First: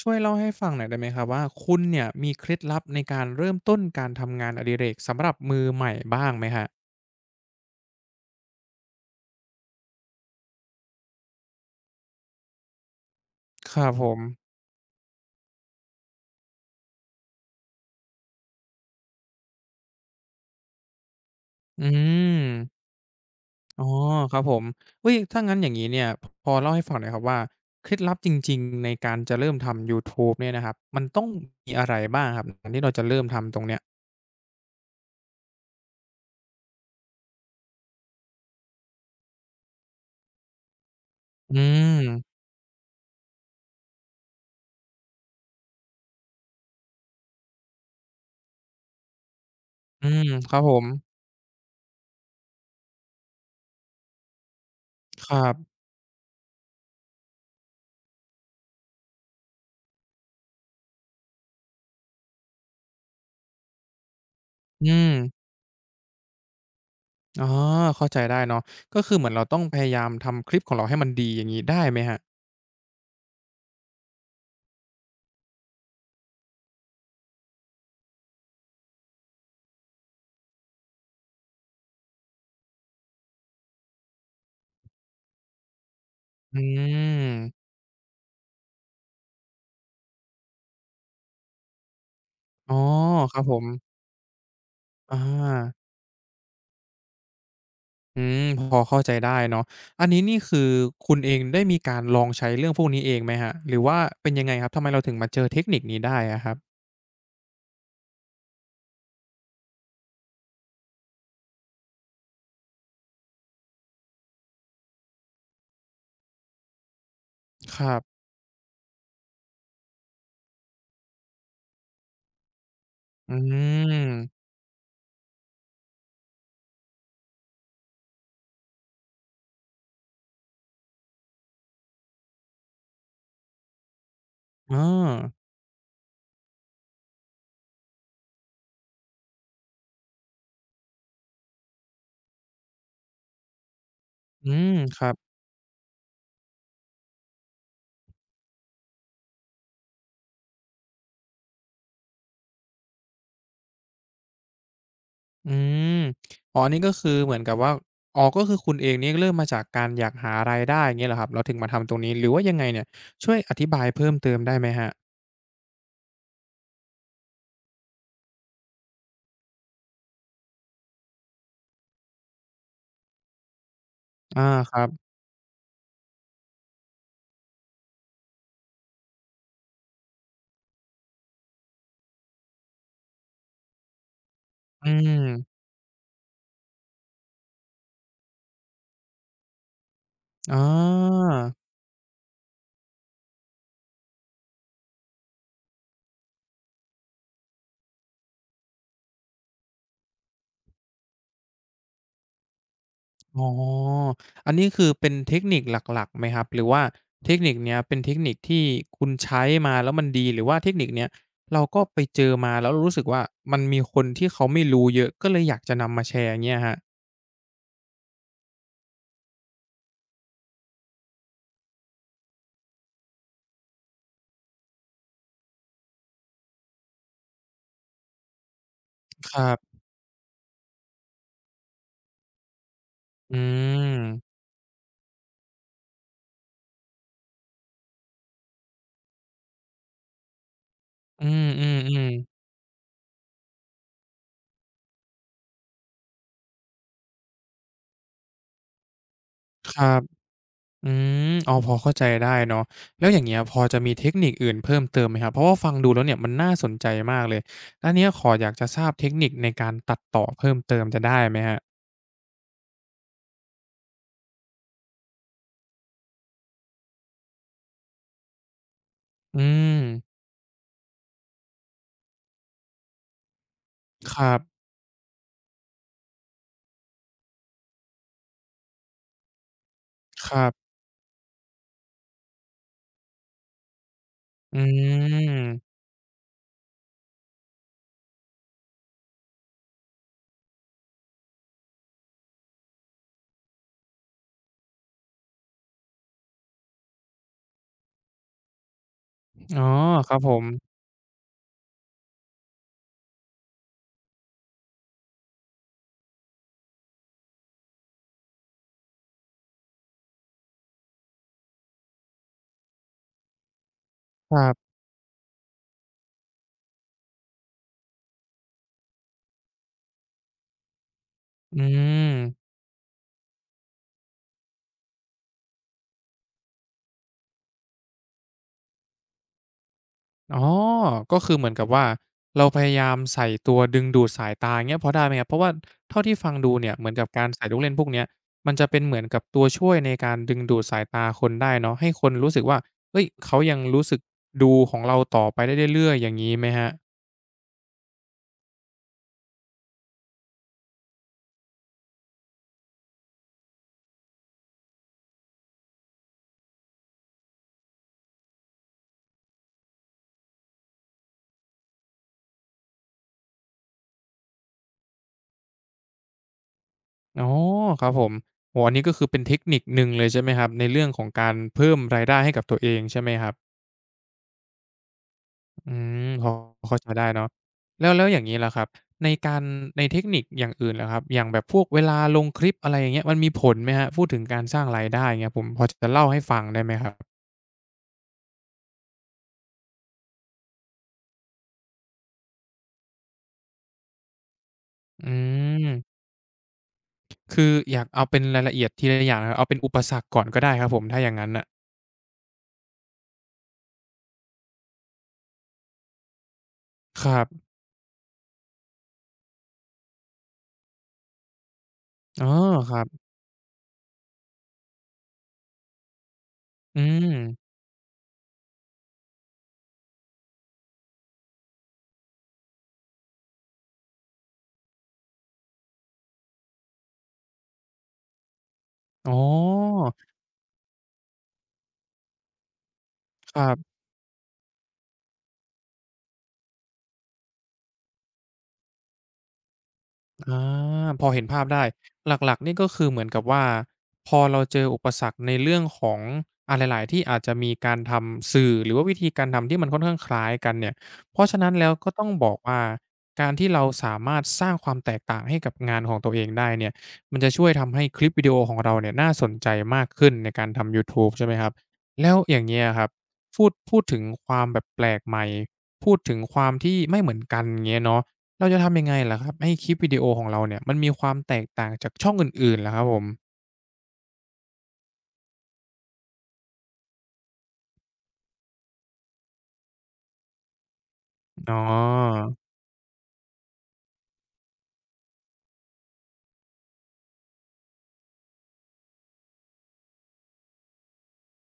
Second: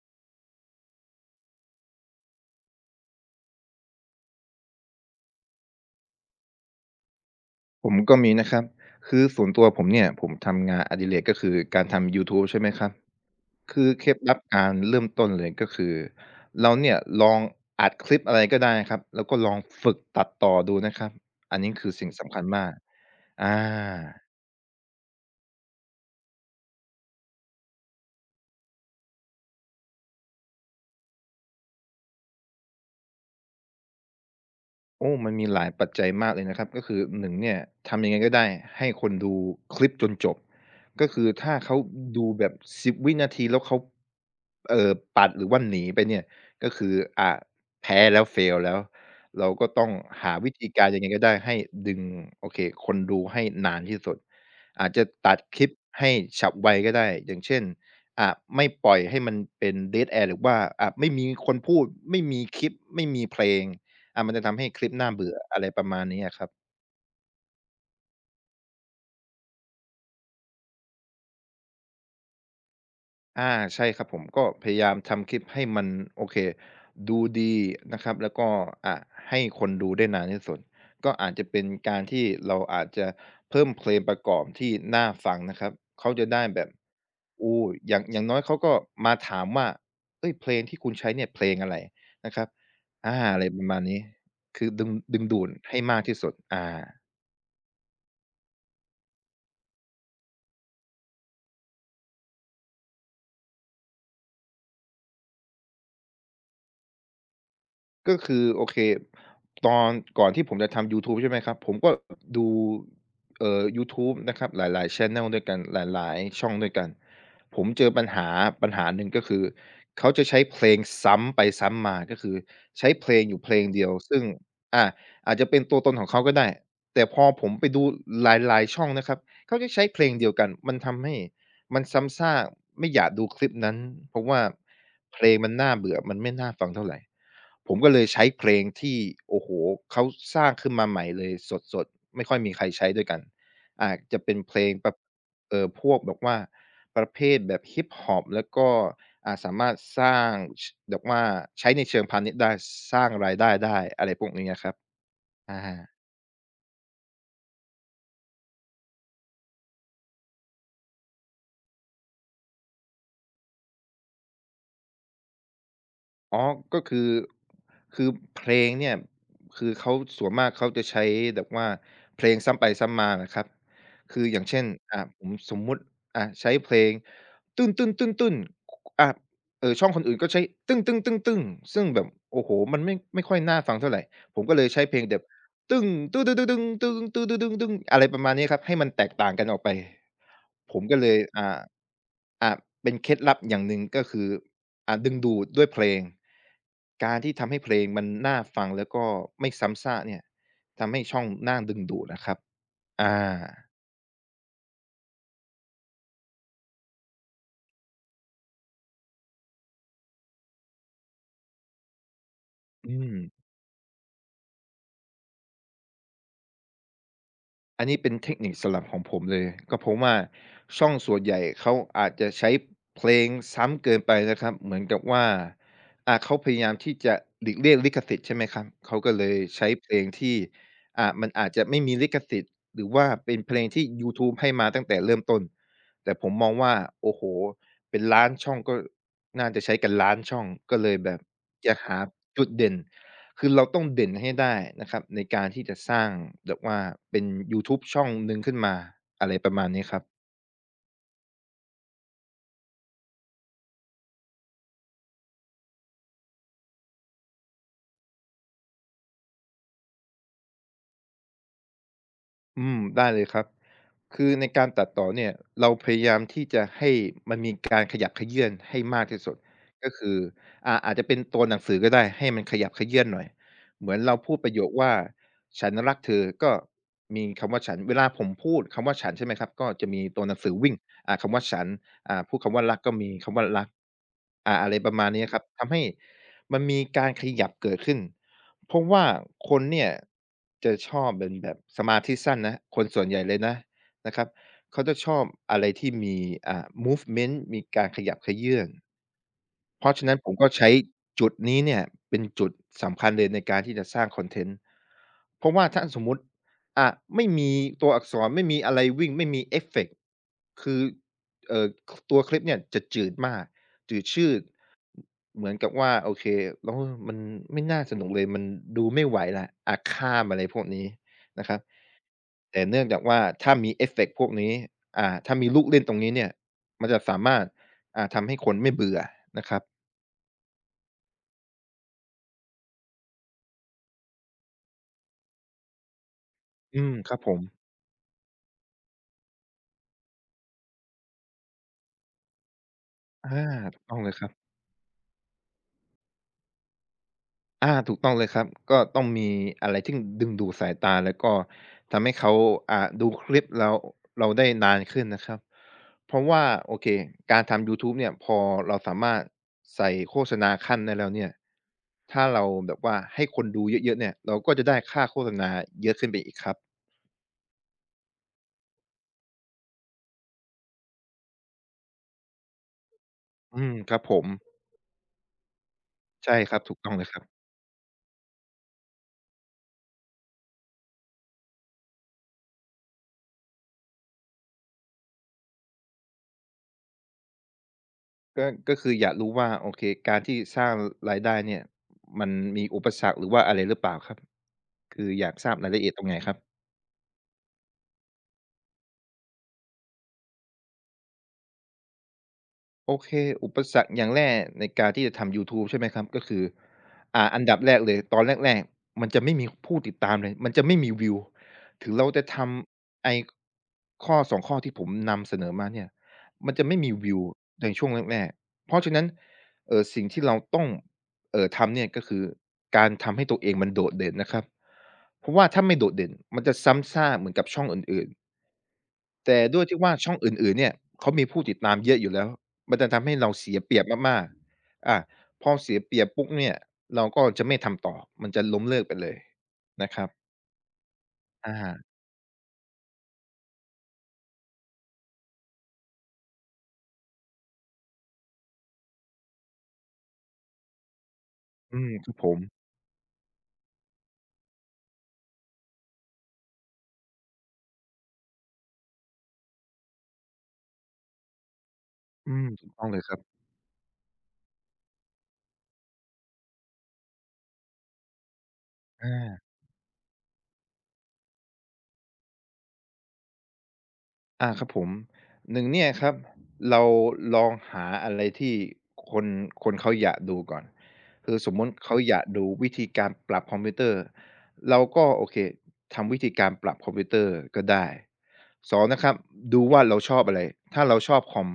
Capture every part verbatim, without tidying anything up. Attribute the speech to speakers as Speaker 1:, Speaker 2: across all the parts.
Speaker 1: ช่วยเล่าให้ฟังหน่อยได้ไหมครับว่าคุณเนี่ยมีเคล็ดลับในการเริ่มต้นการทำงานอดิเรกสำหรับมือใหม่บ้างไหมครับ
Speaker 2: ผมก็มีนะครับ คือส่วนตัวผมเนี่ยผมทำงานอดิเรกก็คือการทำยูทูบใช่ไหมครับ
Speaker 1: ค
Speaker 2: คื
Speaker 1: รั
Speaker 2: อ
Speaker 1: บผ
Speaker 2: เคล็ด
Speaker 1: ม
Speaker 2: ลับการเริ่มต้นเลยก็คือเราเนี่ยลองอัดคลิปอะไรก็ได้ครับ แล้วก็ลองฝึกตัดต่อดูนะครับ อันนี้
Speaker 1: อื
Speaker 2: คือ
Speaker 1: ม
Speaker 2: สิ่งสำคัญมากอา
Speaker 1: อ๋อครับผมอุ๊ยถ้างั้นอย่างงี้เนี่ยพพอเล่าให้ฟังหน่อยครับว่าเคล็ดลับจริงๆในการจะเริ่มทำยูทูบเนี่ยนะครับมันต้องมีอะไรบ้างครับก่อนที่เราจะเริ่มทำตรงเนี้ย
Speaker 2: โอ้มันมีหลายปัจจัยมากเลยนะครับก็คือหนึ่งเนี่ยทำยังไงก็ได้ให้คนดูคลิปจนจบก็คือถ้า
Speaker 1: อื
Speaker 2: เขา
Speaker 1: ม
Speaker 2: ดูแบบสิบวินาทีแล้วเขาเอ่อปัดหรือว่าหนีไปเนี่ยก็คืออ่าแพ้แล้ว fail แล้วเราก็ต้อง
Speaker 1: อืม
Speaker 2: หา
Speaker 1: ค
Speaker 2: วิ
Speaker 1: รับ
Speaker 2: ธี
Speaker 1: ผม
Speaker 2: การยังไงก็ได้ให้ดึงโอเคคนดูให้นานที่สุดอาจจะ
Speaker 1: ค
Speaker 2: ตัด
Speaker 1: รับ
Speaker 2: คลิปให้ฉับไวก็ได้อย่างเช่นอ่าไม่ปล่อยให้มันเป็น dead air หรือว่าอ่าไม่มีคนพูดไม่มีคลิปไม่มีเพลง อามันจะทำให้คลิป
Speaker 1: อืม
Speaker 2: น่าเบื่ออะไรประมาณนี้อะครับ
Speaker 1: อ๋อเข้าใจได้เนาะก็คือเหมือนเราต้องพยายามทำคลิปของเราให้มันดีอย่างงี้ได้ไหมครับ
Speaker 2: อาใช่ครับผมก็พยายามทำคลิปให้มันโอเคดูดีนะครับแล้วก็อ่าให้คนดูได้นานที่สุดก็อาจจะเป็นการที่เราอาจจะเพิ่มเพลงประกอบที่น่าฟังนะครับเขาจะได้
Speaker 1: อื
Speaker 2: แบบโอ้
Speaker 1: ม
Speaker 2: อย่างอย่างน้อยเขาก็มาถามว่าเฮ้ยเพลงที่คุณใช้เนี่ยเพลงอะไรนะครับ
Speaker 1: อ๋อ
Speaker 2: อา
Speaker 1: ค
Speaker 2: อะ
Speaker 1: รับ
Speaker 2: ไร
Speaker 1: ผ
Speaker 2: ป
Speaker 1: ม
Speaker 2: ระมาณนี้คือดึงดึ
Speaker 1: อา
Speaker 2: งดูดให้มากที่สุดอา
Speaker 1: อืมพอเข้าใจได้เนาะอันนี้นี่คือคุณเองได้มีการลองใช้เรื่องพวกนี้เองไหมครับหรือว่าเป็นยังไงครับทำไมเราถึงมาเจอเทคนิคนี้ได้อะครับ
Speaker 2: ก็คือโอเคตอนก่อนที่ผมจะทำยูทูบใช่ไหมครับผมก็ดูเอ่อยูทูบนะครับหลายๆแชนเนิลด้วยกันหลายๆช่องด้วยกันผม
Speaker 1: ค
Speaker 2: เจอ
Speaker 1: รั
Speaker 2: ปัญ
Speaker 1: บ
Speaker 2: หาปัญหาหนึ่งก็คือเขาจะใช้เพลงซ้ำไปซ้ำมาก็คือใช้เพลง
Speaker 1: อื
Speaker 2: อยู่เพลงเดียวซึ่ง
Speaker 1: ม
Speaker 2: อาอาจจะเป็นตัวตนของเขาก็ได้แต่พอผมไปดูหลายๆช่องนะครับเขาจะใช้เพลงเดียวกันมันทำให้มันซ้ำซากไม่อยากดูคลิปนั้นเพราะว่า
Speaker 1: อา
Speaker 2: เพลงมันน่าเบื่อมันไม่น่าฟังเท่าไร ผมก็เลยใช้เพลงที่โอ้โฮเขาสร้างขึ้นมาใหม่เลยสดๆไม่ค่อยมีใครใช้ด้วยกันอาจจะเป็น
Speaker 1: อื
Speaker 2: เพล
Speaker 1: ม
Speaker 2: งประ
Speaker 1: ครับ
Speaker 2: เอ่อพวกแบบว่าประเภทแบบฮิปฮอปแล้วก็อ่าสามารถสร้างชแบบว่าใช้ในเชิงพาณิชย์ได้สร้างรายได้ได้อะไรพวกนี้อะครับ
Speaker 1: อื
Speaker 2: อา
Speaker 1: มอ๋ออันนี้ก็คือเหมือนกับว่าอ๋อก็คือคุณเองนี่เริ่มมาจากการอยากหารายได้อย่างเงี้ยเหรอครับเราถึงมาทำตรงนี้หรือว่ายังไงเนี่ยช่วยอธิบายเพิ่มเติมได้ไหมครับ
Speaker 2: อ๋อก็คือคือเพลงเนี่ยคือเขาส่วนมากเขาจะใช้แบบว่าเพลงซ้ำไปซ้ำมานะครับคืออ
Speaker 1: อา
Speaker 2: ย่างเช่น
Speaker 1: ครับ
Speaker 2: อ่าผมสมมุติอ่าใช้เพลงตึ้นๆๆๆอ่าเอ่อช่องคนอื่นก็ใช้ซึ่งแบบโอ้โฮมันไม่ไม่ค่อยน่าฟังเท่าไรผมก็เลยใช้
Speaker 1: อื
Speaker 2: เพลงแบบ
Speaker 1: ม
Speaker 2: ตึ้งตื้อๆๆๆงตึ้งตึ้งตึ้งตึ้งตึ้งตึ้งอะไรประมาณนี้ครับให้มันแตกต่างกันออกไป
Speaker 1: อ๋อ
Speaker 2: ผมก็เลยอ่าอ่าเป็นเคล็ดลับอย่างหนึ่งก็คืออ่าดึงดูดด้วยเพลงการที่ทำให้เพลงมันน่าฟังแล้วก็ไม่ซ้ำซากเนี่ยทำให้ช่องน่าดึงดูดอะครับอา
Speaker 1: อ๋ออันนี้คือเป็นเทคนิคหลักๆไหมครับหรือว่าเทคนิคเนี้ยเป็นเทคนิคที่คุณใช้มาแล้วมันดีหรือว่าเทคนิคเนี้ยเราก็ไปเจอมาแล้วรู้
Speaker 2: อื
Speaker 1: สึก
Speaker 2: ม
Speaker 1: ว่ามันมีคนที่เขาไม่รู้เยอะก็เลยอยากจะนำมาแชร์อย่างเงี้ยครับ
Speaker 2: อันนี้เป็นเทคนิคสลับของผมเลยก็เพราะว่าช่องส่วนใหญ่เขาอาจจะใช้เพลงซ้ำเกินไปนะครับเหมือนกับว่าอ่าเขาพยายามที่จะหลีกเลี่ยงลิขสิทธิ์ใช่ไหมครับเขาก็เล
Speaker 1: ค
Speaker 2: ย
Speaker 1: รั
Speaker 2: ใช้
Speaker 1: บ
Speaker 2: เพลงที่อ่ามันอาจจะไม่มีลิขสิทธิ์หรือว่า
Speaker 1: อื
Speaker 2: เป็นเพลงที่
Speaker 1: ม
Speaker 2: ยูทูบให้มาตั้งแต่เริ่มต้นแต่ผมมองว่าโอ้โฮเป็นล้านช่องก็น่าจะใช้กันล้านช่องก็เลยแบบ
Speaker 1: อื
Speaker 2: จะหา
Speaker 1: มๆๆ
Speaker 2: จุดเด่น คือเราต้องเด่นให้ได้นะครับในการที่จะสร้างแบบว่าเป็นยูทูบช่องหนึ่งขึ้นมาอะไรประมาณ
Speaker 1: ค
Speaker 2: นี้ค
Speaker 1: รับ
Speaker 2: รับ
Speaker 1: อืมอ๋อพอเข้าใจได้เนาะแล้วอย่างเงี้ยพอจะมีเทคนิคอื่นเพิ่มเติมไหมครับเพราะว่าฟังดูแล้วเนี่ยมันน่าสนใจมากเลยแล้วเนี้ยขออยากจะทราบเทคนิคในการตัดต่อเพิ่มเติมจะได้ไหมครับ
Speaker 2: อืมได้เลยครับคือในการตัดต่อเนี่ยเราพยายามที่จะให้มันมีการขยับเขยื้อนให้มากที่สุด
Speaker 1: อืม
Speaker 2: ก็คืออ่าอาจจะเป็นตัวหนังสือก็ได้ให้มันขยับเขยื้อนหน่อยเหมือนเรา
Speaker 1: ครั
Speaker 2: พูดประ
Speaker 1: บ
Speaker 2: โยคว่าฉันรักเธอก็มีคำว่าฉันเวลาผมพูดคำว่าฉันใช่ไหมครับก็จะมีตัว
Speaker 1: ค
Speaker 2: หนัง
Speaker 1: รั
Speaker 2: สือ
Speaker 1: บ
Speaker 2: วิ่งอ่าคำว่าฉันอ่าพูดคำว่ารักก็มีคำว่ารักอ่า
Speaker 1: อื
Speaker 2: อะไรประมาณนี้ครับทำ
Speaker 1: ม
Speaker 2: ให้มันมีการขยับเกิดขึ้น เพราะว่าคนเนี่ยจะชอบเป็นแบบสมาธิสั้นนะคนส่วนใหญ่เลยนะนะครับเขาจะชอบอะไรที่มีอ่า movement มีการขยับเขยื้อน
Speaker 1: อ๋อ
Speaker 2: เพราะฉะ
Speaker 1: ค
Speaker 2: นั้
Speaker 1: รั
Speaker 2: น
Speaker 1: บ
Speaker 2: ผ
Speaker 1: ผ
Speaker 2: ม
Speaker 1: ม
Speaker 2: ก็ใช้จุดนี้เนี่ยเป็นจุดสำคัญเลยในการที่จะสร้างคอนเทนต์เพราะว่าถ้าสมมุติอ่าไม่มีตัวอักษรไม่มีอะไรวิ่งไม่มีเอฟเฟกต์คือเอ่อตัวคลิปเนี่ยจะจืดมากจืดชื
Speaker 1: ค
Speaker 2: ด
Speaker 1: รับ
Speaker 2: เหมือนกับว่าโอเคแล้วมันไม่น่าสนุกเลยมันดูไม่ไหวแล้วอาฆาตอะไรพวกนี้นะครั
Speaker 1: อื
Speaker 2: บ
Speaker 1: ม
Speaker 2: แต่เนื่องจากว่าถ้ามีเอฟเฟกต์พวกนี้อ่าถ้ามีลูกเล่นตรงนี้เนี่ยมันจะสามารถอ่าทำให้คนไม่เบื่อนะครับ
Speaker 1: อ๋อก็คือเหมือนกับว่าเราพยายามใส่ตัวดึงดูดสายตาอย่างเงี้ยพอได้ไหมครับ เพราะว่าเท่าที่ฟังดูเนี่ย
Speaker 2: อื
Speaker 1: เหมือ
Speaker 2: ม
Speaker 1: นกับ
Speaker 2: ครับ
Speaker 1: การ
Speaker 2: ผม
Speaker 1: ใส่ลูกเล่นพวกเนี้ยมันจะเป็นเหมือนกับตัวช่วยในการดึงดูดสายตาคนได้เนาะให้คนรู้สึกว่าเฮ้ย
Speaker 2: อา
Speaker 1: เขายัง
Speaker 2: ถู
Speaker 1: รู้
Speaker 2: กต้
Speaker 1: สึ
Speaker 2: อ
Speaker 1: ก
Speaker 2: งเลยครับ
Speaker 1: ดูของเราต่อไปได้เรื่อยๆอย่างงี้ไหมครับ
Speaker 2: อาถูกต้องเลยครับก็ต้องมีอะไรที่ดึงดูดสายตาแล้วก็ทำให้เขาอ่าดูคลิปเราเราได้นานขึ้นนะครับเพราะว่าโอเคการทำยูทูบเนี่ยพอเราสามารถใส่โฆษณาคั่นได้แล้วเนี่ยถ้าเราแบบว่าให้คนดูเยอะๆเนี่ยเราก็จะได้ค่าโฆษณาเยอะขึ้นไปอีกครับ
Speaker 1: อ๋อครับผมโอ้โฮอันนี้ก็คือเป็นเทคนิคหนึ่งเลยใช่ไหมครับในเรื่องของการเพิ่มรายได้ให้กับตัวเองใช่ไหมครับ
Speaker 2: อืมครับผม
Speaker 1: อืมพอ
Speaker 2: ใช่ครับถู
Speaker 1: เข้า
Speaker 2: ก
Speaker 1: ใจ
Speaker 2: ต้องเล
Speaker 1: ได้
Speaker 2: ยครั
Speaker 1: เนาะ
Speaker 2: บ
Speaker 1: แล้วแล้วอย่างงี้ล่ะครับในการในเทคนิคอย่างอื่นล่ะครับอย่างแบบพวกเวลาลงคลิปอะไรอย่างเงี้ยมันมีผลไหมครับพูดถึงการสร้างรายได้อเงี้ยผมพอจะเล่าให้ฟังได้ไหมครับ
Speaker 2: ก็ก็คืออยากรู้ว่าโอเคการที่สร้างรายได้เนี่ยมันมีอุปสรรคหรือว่าอะไรหรือเปล่าครับคื
Speaker 1: อื
Speaker 2: ออยากทราบรายละเอียด
Speaker 1: ม
Speaker 2: ตรงไหนครับ
Speaker 1: คืออยากเอาเป็นรายละเอียดทีละอย่างนะครับเอาเป็นอุปสรรคก่อนก็ได้ครับผมถ้าอย่างงั้นน่ะ
Speaker 2: โอเคอุปสรรคอย่างแรกในการที่จะทำยูทูบใช่ไหมครับก็คือ
Speaker 1: ครับ
Speaker 2: อ่าอันดับแรกเลยตอนแรกๆมันจะไม่มีผู้ติดตามเลยมันจะไม่มีวิวถึงเราจะ
Speaker 1: อ๋อ
Speaker 2: ท
Speaker 1: ครับ
Speaker 2: ำไอ้ข้อสองข้อที่ผมนำเสนอมาเนี่ยมันจะไม่
Speaker 1: อื
Speaker 2: มีวิว
Speaker 1: ม
Speaker 2: ในช่วงแรกๆเพราะฉะนั้นเอ่อสิ่งที่เราต้องเอ่อทำเนี่ยก็คือการทำให้ตัวเองมันโดดเด่นนะครับเพราะว่าถ้าไม่โดดเด่นมันจะซ้ำซากเหมือนกับช่องอื่นๆ
Speaker 1: อ๋อ
Speaker 2: แต่ด้วยที่ว่าช่องอื่นๆเนี่ยเขามีผู้ติดตามเยอะอยู่แล้วมันจะทำให้เรา
Speaker 1: ครั
Speaker 2: เสีย
Speaker 1: บ
Speaker 2: เปรียบมากๆอาพอเสียเปรียบปุ๊บเนี่ยเราก็จะไม่ทำต่อมันจะล้มเลิกไปเลยนะครับ
Speaker 1: อาพอเห็นภาพได้
Speaker 2: อา
Speaker 1: หลักๆนี่ก็คือเหมือนกับว่าพอเราเจออุปสรรคในเรื่องของอ่าหลายๆที่อาจจะมีการทำสื่อหรือว่าวิธีการทำที่มันค่อนข้างคล้ายกันเนี่ยเพราะฉะนั้นแล้ว
Speaker 2: อื
Speaker 1: ก็
Speaker 2: ม
Speaker 1: ต้อ
Speaker 2: ค
Speaker 1: ง
Speaker 2: รับผ
Speaker 1: บอก
Speaker 2: ม
Speaker 1: ว่าการที่เราสามารถสร้างความแตกต่างให้กับงานของตัวเองได้เนี่ยมันจะช่วยทำให้คลิปวิดีโอของเราเนี่ยน่าสนใจมากขึ้นในการทำยูทูบใช่ไหมครับแล้ว
Speaker 2: อื
Speaker 1: อย่า
Speaker 2: ม
Speaker 1: งเงี้ย
Speaker 2: ถูก
Speaker 1: ค
Speaker 2: ต้อ
Speaker 1: รั
Speaker 2: ง
Speaker 1: บ
Speaker 2: เลยครับ
Speaker 1: พูดพูดถึงความแบบแปลกใหม่พูดถึงความที่ไม่เหมือนกันเงี้ยเนาะ เราจะทำยังไงเหรอครับ
Speaker 2: อา
Speaker 1: ให้คลิปวิดีโอของเราเนี่ยมันมีความแตกต่างจากช่องอื่นๆล่ะครับผม
Speaker 2: อาครับผมหนึ่งเนี่ยครับเราลองหาอะไรที่คนคนเขาอยากดูก่อนคือส
Speaker 1: อ๋อ
Speaker 2: มมุติเขาอยากดูวิธีการปรับคอมพิวเตอร์เราก็โอเคทำวิธีการปรับคอมพิวเตอร์ก็ได้สองนะครับดูว่าเราชอบอะไรถ้าเราชอบคอม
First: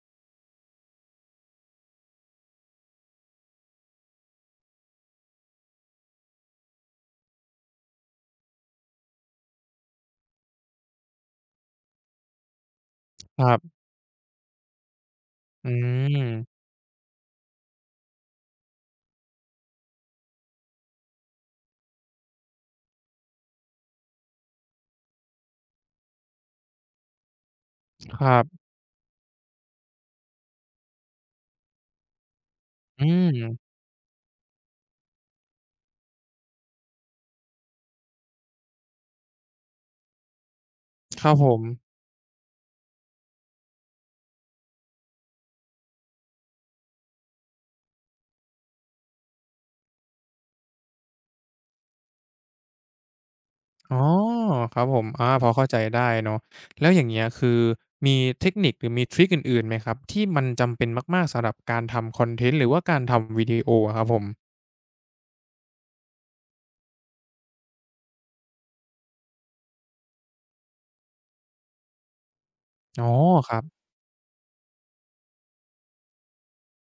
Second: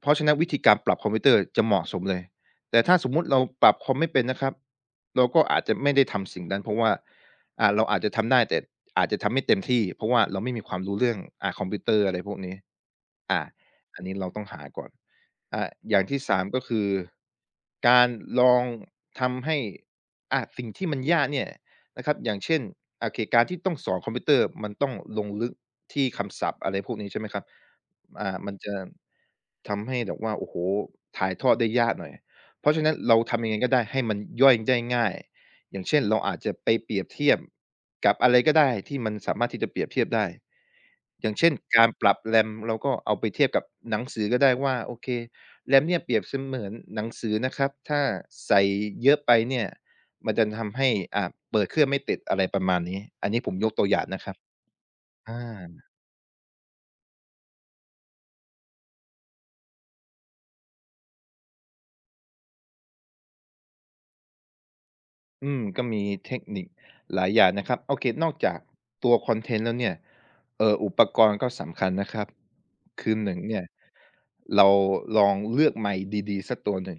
Speaker 2: เพราะฉะนั้นวิธีการปรับคอมพิวเตอร์จะเหมาะสมเลยแต่ถ้าสมมุติเราปรับคอมไม่เป็นนะครับเราก็อาจจะไม่ได้ทำสิ่งนั้นเพราะว่า อ่าเราอาจจะทำได้แต่อาจจะทำไม่เต็มที่เพราะว่าเราไม่มีความรู้เรื่องอ่าคอมพิวเตอร์อะไรพวกนี้
Speaker 1: ค
Speaker 2: อา
Speaker 1: รับ
Speaker 2: อันนี้เราต้องหาก่อน
Speaker 1: อื
Speaker 2: อ่าอย่างที่สาม
Speaker 1: ม
Speaker 2: ก็คือการลองทำให้อ่าสิ่งที่มันยากเนี่ยนะครับอย่างเช่นโอเคการที่ต้องสอนคอมพิวเตอร์มันต้องลงลึกที่คำศัพท์อะไรพวกนี้ใช่ไหมครับ
Speaker 1: ครั
Speaker 2: อ่ามัน
Speaker 1: บ
Speaker 2: จะทำให้แบบว่าโอ้โฮถ่ายทอดได้ยากหน่อยเพราะฉะนั้น
Speaker 1: อื
Speaker 2: เราทำยังไงก็
Speaker 1: ม
Speaker 2: ได้ให้มันย่อยได้ง่าย อย่างเช่นเราอาจจะไปเปรียบเทียบกับอะไรก็ได้ที่มันสามารถที่จะเปรียบเทียบได้
Speaker 1: ค
Speaker 2: อ
Speaker 1: รั
Speaker 2: ย่า
Speaker 1: บ
Speaker 2: ง
Speaker 1: ผ
Speaker 2: เช่น
Speaker 1: ม
Speaker 2: การปรับแรมเราก็เอาไปเทียบกับหนังสือก็ได้ว่าโอเคแรมเนี่ยเปรียบเสมือนหนังสือนะครับถ้าใส่เยอะไปเนี่ยมันจะทำให้อ่าเปิดเครื่องไม่ติดอะไรประมาณนี้อันนี้ผมยกตัวอ
Speaker 1: อ๋
Speaker 2: ย่า
Speaker 1: อ
Speaker 2: งนะครับ
Speaker 1: ครับผมอา
Speaker 2: อ
Speaker 1: พอเข้าใจ
Speaker 2: า
Speaker 1: ได้เนาะแล้วอย่างเงี้ยคือมีเทคนิคหรือมีทริกอื่นๆไหมครับที่มันจำเป็นมากๆสำหรับการทำคอนเทนต์หรือว่าการทำวิดีโออะครับผม
Speaker 2: อืมก็มีเทคนิคหลายอย่างนะครับโอเคนอกจากตัวคอนเทนต์แล้วเนี่ยเอ่ออุปกรณ์ก็สำคัญนะครับ
Speaker 1: อ๋อ
Speaker 2: คือหนึ่ง
Speaker 1: ครั
Speaker 2: เนี่
Speaker 1: บ
Speaker 2: ยเราลองเลือกไมค์ดีๆสักตัวหนึ่ง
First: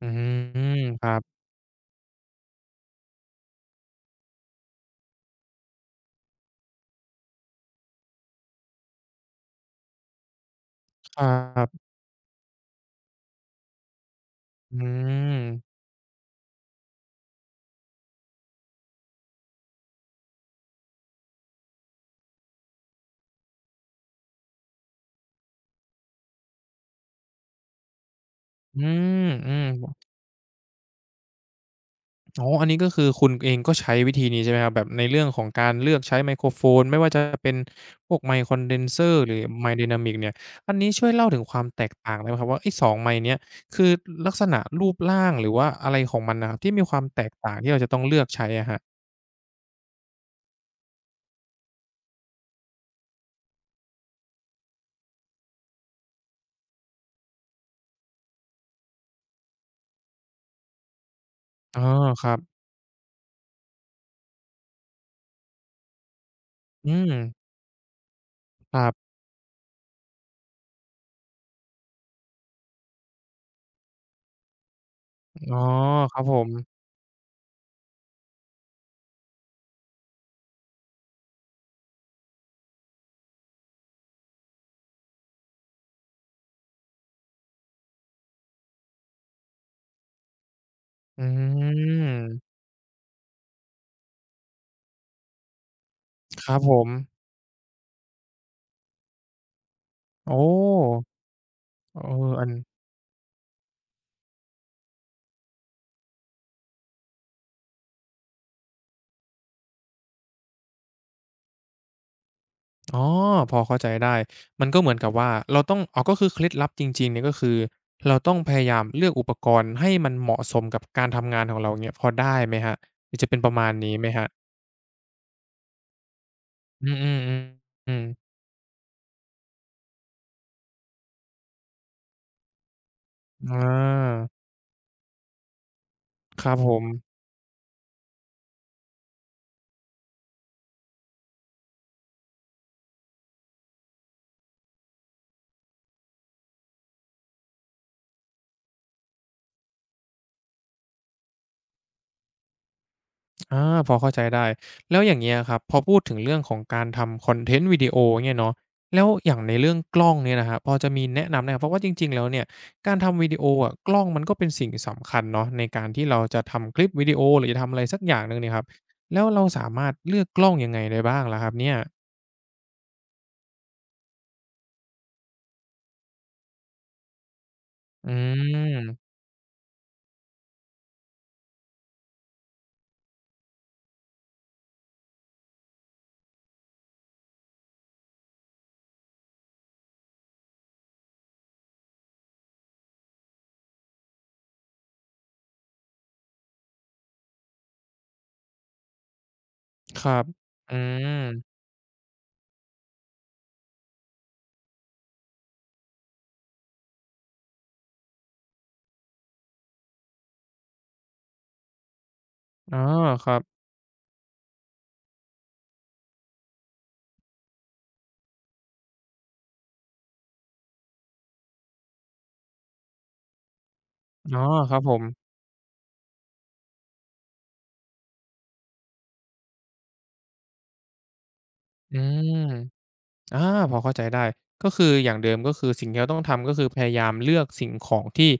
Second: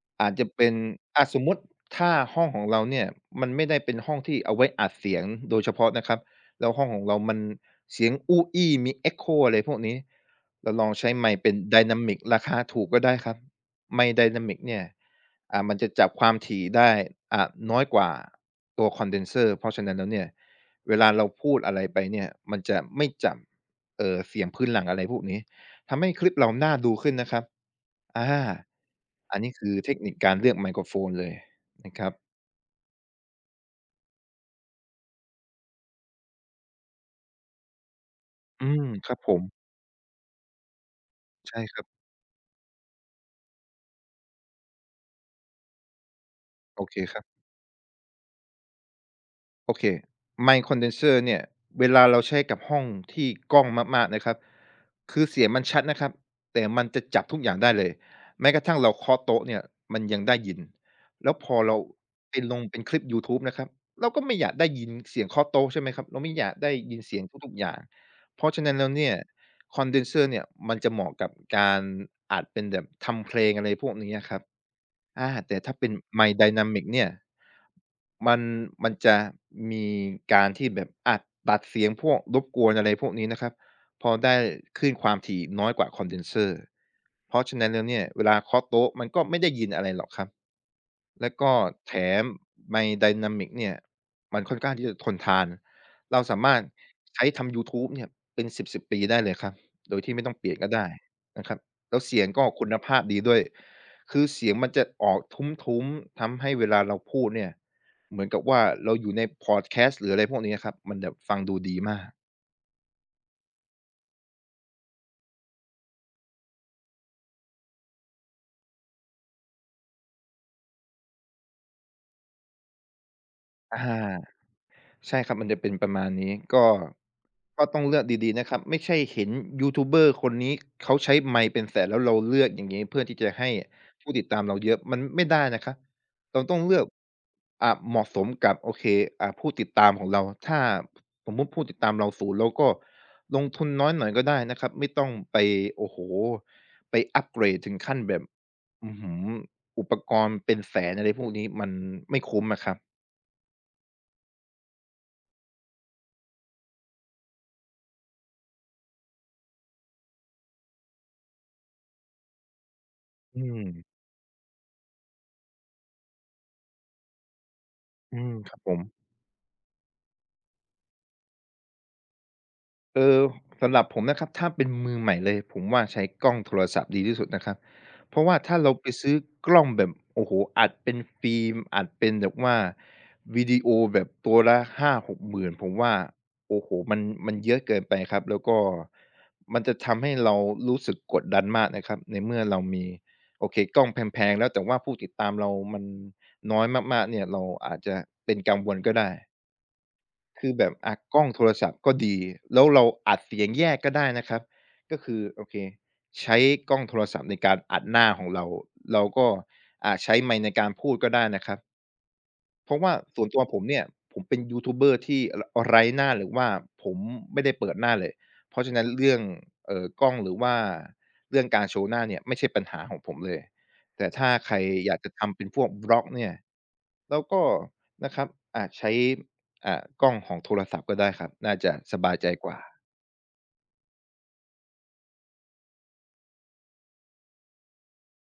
Speaker 1: อื
Speaker 2: อาจจะเป็
Speaker 1: ม
Speaker 2: น
Speaker 1: ครั
Speaker 2: อา
Speaker 1: บ
Speaker 2: สมมุติถ้าห้องของเราเนี่ยมันไม่ได้เป็นห้องที่เอาไว้อัดเสียงโดยเฉพาะนะครับแล้วห้องของเรามันเสียงอู้อี้มี Echo อะไรพวกนี้เราลองใช้
Speaker 1: คร
Speaker 2: ไมค์เป็น
Speaker 1: ั
Speaker 2: ได
Speaker 1: บ
Speaker 2: นามิกราคาถูกก็ได้ครับไมค์ไดนามิก
Speaker 1: อื
Speaker 2: เนี่ย
Speaker 1: ม
Speaker 2: อ่ามันจะจับความถี่ได้อ่าน้อยกว่าตัว condenser เดนเซอร์เพราะฉะนั้นแล้วเนี่ยเวลาเราพูดอะไรไปเนี่ยมันจะไม่จับเอ่อเสียงพื้นหลังอะไรพวกนี้ทำให้คลิปเราน่าดูขึ้นนะครับอา
Speaker 1: อื
Speaker 2: อันนี้
Speaker 1: ม
Speaker 2: คือเทค
Speaker 1: ๆ
Speaker 2: นิคการเลือกไมโครโฟนเลยนะครับ
Speaker 1: อ๋ออันนี้ก็คือคุณเองก็ใช้วิธีนี้ใช่ไหมครับแบบในเรื่องของการเลือกใช้ไมโครโฟนไม่ว่าจะเป็นพวกไมค์คอน
Speaker 2: อื
Speaker 1: เด
Speaker 2: ม
Speaker 1: นเซ
Speaker 2: ค
Speaker 1: อ
Speaker 2: รับ
Speaker 1: ร์
Speaker 2: ผ
Speaker 1: หรือ
Speaker 2: ม
Speaker 1: ไมค์ไดนามิกเนี่ยอันนี้ช่วยเล่าถึงค
Speaker 2: ใช่
Speaker 1: วาม
Speaker 2: ค
Speaker 1: แต
Speaker 2: รับ
Speaker 1: กต่างได้ไหมครับว่าไอ้สองไมค์เนี้ยคือลักษณะรูปร่างหรือว่าอะไรของมันน่ะครับที่มี
Speaker 2: โอ
Speaker 1: ค
Speaker 2: เค
Speaker 1: วาม
Speaker 2: ครั
Speaker 1: แต
Speaker 2: บ
Speaker 1: กต่างที่เราจะต้องเลือกใช้อะครับ
Speaker 2: โอเคไมค์คอนเดนเซอร์เนี่ยเวลาเราใช้กับห้องที่กล้องมากๆนะครับคือเสียงมันชัดนะครับแต่มันจะจับทุกอย่างได้เลยแม้กระทั่งเราเคาะโต๊ะเนี่ยมันยังได้ยินแล้วพอเรา
Speaker 1: อ๋อครั
Speaker 2: ไปล
Speaker 1: บ
Speaker 2: งเป็นคลิปยูทูบนะครับเราก็ไม่อยากได้ยินเสียงเคาะโต๊ะใช่ไหมครับเราไม่อยากได้
Speaker 1: อื
Speaker 2: ยิน
Speaker 1: ม
Speaker 2: เสียงทุกๆอย่างเพราะฉะนั้
Speaker 1: ค
Speaker 2: น
Speaker 1: รั
Speaker 2: แล้วเนี่
Speaker 1: บ
Speaker 2: ยคอนเดนเซอร์เนี่ยมันจะเหมาะกับการอัดเป็นแบบทำเพลงอะไรพวกนี้อะครับ อา
Speaker 1: อ๋
Speaker 2: แต่
Speaker 1: อ
Speaker 2: ถ้าเป็น
Speaker 1: ครับ
Speaker 2: My
Speaker 1: ผม
Speaker 2: Dynamic เนี่ยมันมันจะมีการที่แบบอาตัดเสียงพวกรบกวนอะไรพวกนี้นะครับพอได้คลื่นความถี่น้อยกว่า Condenser เพราะฉะนั้นแล้วเนี่ยเวลาเคาะโต๊ะมันก็ไม่ได้ยินอะไรหรอกครับ
Speaker 1: อื
Speaker 2: แล้วก็แถม
Speaker 1: ม
Speaker 2: My Dynamic เนี่ยมันค่อนข้างที่จะทนทานเราสา
Speaker 1: ค
Speaker 2: มา
Speaker 1: รั
Speaker 2: ร
Speaker 1: บ
Speaker 2: ถ
Speaker 1: ผม
Speaker 2: ใช้ทำยูทูบเนี่ยเป็น1 0ิบปีได้เลยครับโดยที่ไม่ต้
Speaker 1: โอ้
Speaker 2: องเปลี่ยนก็ได้นะครับ
Speaker 1: เอ
Speaker 2: แล้วเสียง
Speaker 1: ออั
Speaker 2: ก็
Speaker 1: น
Speaker 2: คุณภาพดีด้วย คือเสียงมันจะออกทุ้มๆทำให้เวลาเราพูดเนี่ยเหมือนกับว่าเราอยู่ในพอดแคสต์หรืออะไรพวกนี้ครับมันแบบฟังดูดีมาก
Speaker 1: อ๋อพอเข้าใจได้ มันก็เหมือนกับว่าเราต้องอ๋อก็คือเคล็ดลับจริงๆเนี่ยก็คือเราต้องพยายามเลือกอุปกรณ์ให้มันเหมาะสมกับการทำงานของเราอย่างเงี้ยพอได้ไหมครับหรือจะเป็นประมาณ
Speaker 2: อา
Speaker 1: นี้ไหมครับ
Speaker 2: ใช่ครับมันจะเป็นประมาณนี้ก็
Speaker 1: อืมๆ
Speaker 2: ก็ต้อง
Speaker 1: ๆอื
Speaker 2: เลือ
Speaker 1: ม
Speaker 2: กดีๆนะครับไม่ใช่เห็นยูทูบเบอร์คนนี้เขาใช้ไมค์เป็นแสนแล้วเราเลือกอย่างงี้เพื่อที่จะให้
Speaker 1: อ
Speaker 2: ผู้ติ
Speaker 1: า
Speaker 2: ดตามเราเยอะมันไม่ได้นะครับเรา
Speaker 1: ครับ
Speaker 2: ต้อง
Speaker 1: ผ
Speaker 2: เลือ
Speaker 1: ม
Speaker 2: กอ่าเหมาะสมกับโอเคอ่าผู้ติดตามของเราถ้าสมมุติผู้ติดตามเราศูนย์เราก็ลงทุนน้อยหน่อยก็ได้นะครับไม่ต้องไปโอ้โฮไปอัปเกรดถึงขั้นแบบอื้อฮืออุปกรณ์เป็นแสนอะไรพวกนี้มันไม่คุ้มอะครับ
Speaker 1: อาพอเข้าใจได้แล้วอย่างเงี้ยครับพอพูดถึงเรื่องของการทำคอนเทนต์วิดีโอเนี่ยเนาะแล้วอย่างในเรื่องกล้องเนี่ยนะครับพอจะมีแนะนำไหมครับเพราะว่าจริงๆแล้วเนี่ยการทำวิดี
Speaker 2: อื
Speaker 1: โอ
Speaker 2: ม
Speaker 1: อะกล้องมันก็เป็นสิ่งสำคัญเนาะในการที่เราจะทำคลิปวิดีโอหรือจะทำอะไรสักอ
Speaker 2: อื
Speaker 1: ย่างห
Speaker 2: ม
Speaker 1: นึ่งเนี่
Speaker 2: ค
Speaker 1: ย
Speaker 2: รั
Speaker 1: ค
Speaker 2: บ
Speaker 1: รับ
Speaker 2: ผม
Speaker 1: แล้วเราสามารถเลือกกล้องยังไงได้บ้างล่ะครับเนี่ย
Speaker 2: เออสำหรับผมนะครับถ้าเป็นมือใหม่เลยผมว่าใช้กล้องโทรศัพท์ดีที่สุดนะครับ
Speaker 1: อื
Speaker 2: เพราะว่าถ้าเราไปซื้
Speaker 1: ม
Speaker 2: อกล้องแบบโอ้โหอัดเป็นฟิล์มอัดเป็นแบบว่าวิดีโอแบบตัวละห้าหกหมื่นผมว่าโอ้โหมันมันเยอะเกินไปครับแล้วก็มันจะทำให้เรารู้สึกกดดันมากนะครับในเมื่อเรามีโอเคกล้องแพงๆแล้วแต่ว่าผู้ติดตามเรามันน้อยมากๆเนี่ยเราอาจจะเป็นกังวลก็ได้
Speaker 1: ครับ
Speaker 2: คือแบบ
Speaker 1: อื
Speaker 2: อะกล้องโท
Speaker 1: ม
Speaker 2: รศัพท์ก็ดีแล้วเราอัดเสียงแยกก็ได้นะครับก็คือโอเคใช้กล้องโทรศัพท์ในการอัดหน้าของเราเราก็อ่าใช้ไมค์ในการพูดก็ได้นะครับเพ
Speaker 1: อ๋อ
Speaker 2: ราะว่าส่
Speaker 1: ค
Speaker 2: วน
Speaker 1: รั
Speaker 2: ตัวผม
Speaker 1: บ
Speaker 2: เนี่ยผมเป็นยูทูบเบอร์ที่รไร้หน้าหรือว่าผมไม่ได้เปิดหน้าเลยเพราะฉะนั้นเรื่องเอ่อกล้องหรือว่าเรื่องการโชว์หน้าเนี่ยไม่ใช่ปัญหาของผมเลยแต่ถ้า
Speaker 1: อ๋อ
Speaker 2: ใคร
Speaker 1: ครับผ
Speaker 2: อยาก
Speaker 1: ม
Speaker 2: จะทำเป็นพวกบล็อกเนี่ย แล้วก็นะครับอาจใช้อ่ากล้องของโทรศัพท์ก็ได้ครับน่าจะส
Speaker 1: อื
Speaker 2: บายใจ
Speaker 1: ม
Speaker 2: กว่า
Speaker 1: อาพอเข้าใจได้ก็คืออย่างเดิมก็คือสิ่งที่เราต้องทำก็คือพยายามเลือกสิ่งของที่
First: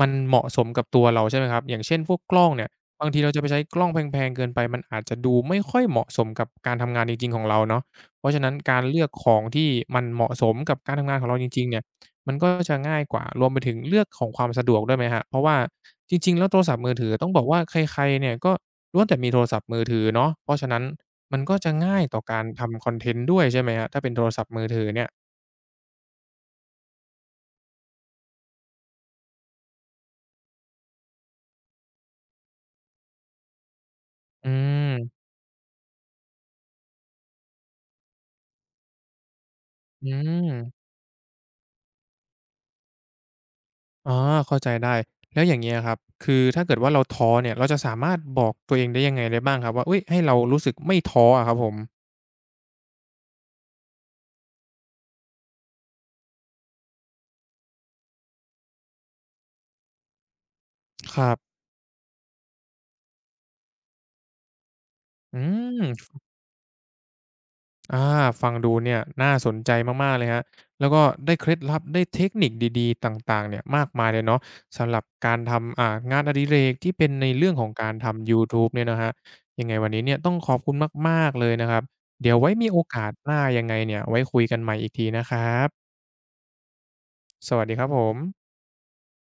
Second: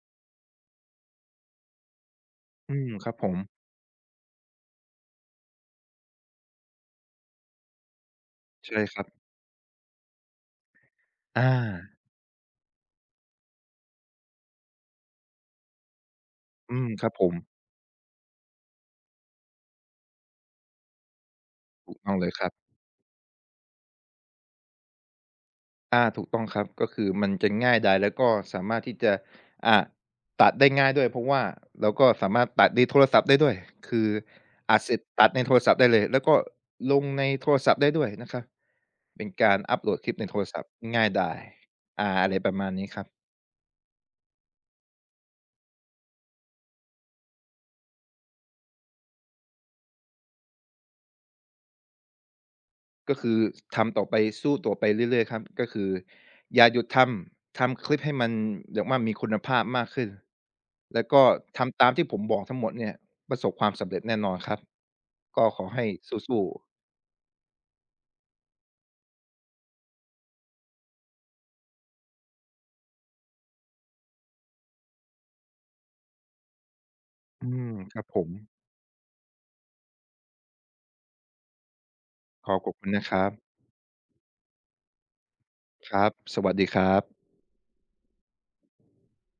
Speaker 1: มันเหมาะสมกับตัวเราใช่ไหมครับอย่างเช่นพวกกล้องเนี่ย
Speaker 2: อืมค
Speaker 1: บาง
Speaker 2: รับ
Speaker 1: ที
Speaker 2: ผ
Speaker 1: เรา
Speaker 2: ม
Speaker 1: จะไปใช้กล้องแพงๆเกินไปมันอาจจะดูไม่ค่อยเหมาะสมกับการทำงานจริงๆของเราเนาะเพราะฉะนั้นกา
Speaker 2: ใช่
Speaker 1: ร
Speaker 2: ค
Speaker 1: เลื
Speaker 2: รับ
Speaker 1: อกของที่มันเหมาะสมกับการทำงานของเราจ
Speaker 2: อา
Speaker 1: ริงๆเนี่ยมันก็จะง่ายกว่ารวมไปถึงเลือกของความสะดวกด้วยไหมครับเพราะว่าจริงๆแล้วโทรศั
Speaker 2: อื
Speaker 1: พท์
Speaker 2: ม
Speaker 1: มือ
Speaker 2: ค
Speaker 1: ถื
Speaker 2: รั
Speaker 1: อ
Speaker 2: บผ
Speaker 1: ต้อง
Speaker 2: ม
Speaker 1: บอกว่าใครๆเนี่ยก็ล้วนแต่มีโทรศัพท์มือถือเนาะเพราะฉะนั้น มันก็จะ
Speaker 2: ถู
Speaker 1: ง่า
Speaker 2: ก
Speaker 1: ย
Speaker 2: ต้อง
Speaker 1: ต่อ
Speaker 2: เลย
Speaker 1: กา
Speaker 2: ค
Speaker 1: ร
Speaker 2: รับ
Speaker 1: ทำคอนเทนต์ด้วยใช่ไหมครับถ้าเป็นโทรศัพท์มือถือเนี่ย
Speaker 2: อาถูกต้องครับก็คือมันจะง่ายดายแล้วก็สามารถที่จะอ่าตัดได้ง่ายด้วยเพราะว่าเราก็สามารถตัดในโทรศัพท์ได้ด้วยคือ
Speaker 1: อื
Speaker 2: อัดเสร็จตัด
Speaker 1: ม
Speaker 2: ในโทรศัพท์ได้เลยแล้วก็ลงในโทรศัพท์ได้ด้วยนะครับเป็นการอัปโหลดค
Speaker 1: อื
Speaker 2: ลิปในโทรศัพท์
Speaker 1: ม
Speaker 2: ง่ายดายอาอะไรประมาณนี้ครับ
Speaker 1: อ๋อ เข้าใจได้ แล้วอย่างเงี้ยครับ คือถ้าเกิดว่าเราท้อเนี่ย เราจะสามารถบอกตัวเองได้ยังไงได้บ้างครับว่าอุ๊ยให้เรารู้สึกไม่ท้ออะครับผม
Speaker 2: ก็คือทำต่อไปสู้ต่อไปเรื่อยๆครับก็คืออย่าหยุดทำทำคลิปให้มันแบบว่ามีคุณภาพมากขึ้นแล้ว
Speaker 1: ค
Speaker 2: ก็
Speaker 1: รับ
Speaker 2: ทำตามที่ผมบอกทั้งหมดเนี่ยประสบความสำเร็จแน่นอนครับ
Speaker 1: อื
Speaker 2: ก็ขอให้
Speaker 1: ม
Speaker 2: สู้ๆ
Speaker 1: อาฟังดูเนี่ยน่าสนใจมากๆเลยครับแล้วก็ได้เคล็ดลับได้เทคนิคดีๆต่างๆเนี่ยมากมายเลยเนาะสำหรับการทำอ่างานอดิเรกที่เป็นใน
Speaker 2: อื
Speaker 1: เรื่องของ
Speaker 2: ม
Speaker 1: การ
Speaker 2: ครับผ
Speaker 1: ทำ
Speaker 2: ม
Speaker 1: ยูทูบเนี่ยนะครับยังไงวันนี้เนี่ยต้องขอบคุณมากๆเลยนะครับเดี๋ยว
Speaker 2: ข
Speaker 1: ไว้
Speaker 2: อ
Speaker 1: มี
Speaker 2: ขอบ
Speaker 1: โอ
Speaker 2: คุณนะ
Speaker 1: กาส
Speaker 2: ครั
Speaker 1: ห
Speaker 2: บ
Speaker 1: น้ายังไงเนี่ยไว้คุยกันใหม่อีกทีนะครั
Speaker 2: ค
Speaker 1: บ
Speaker 2: รับสวัสดีครับ
Speaker 1: สวัสดีครับผม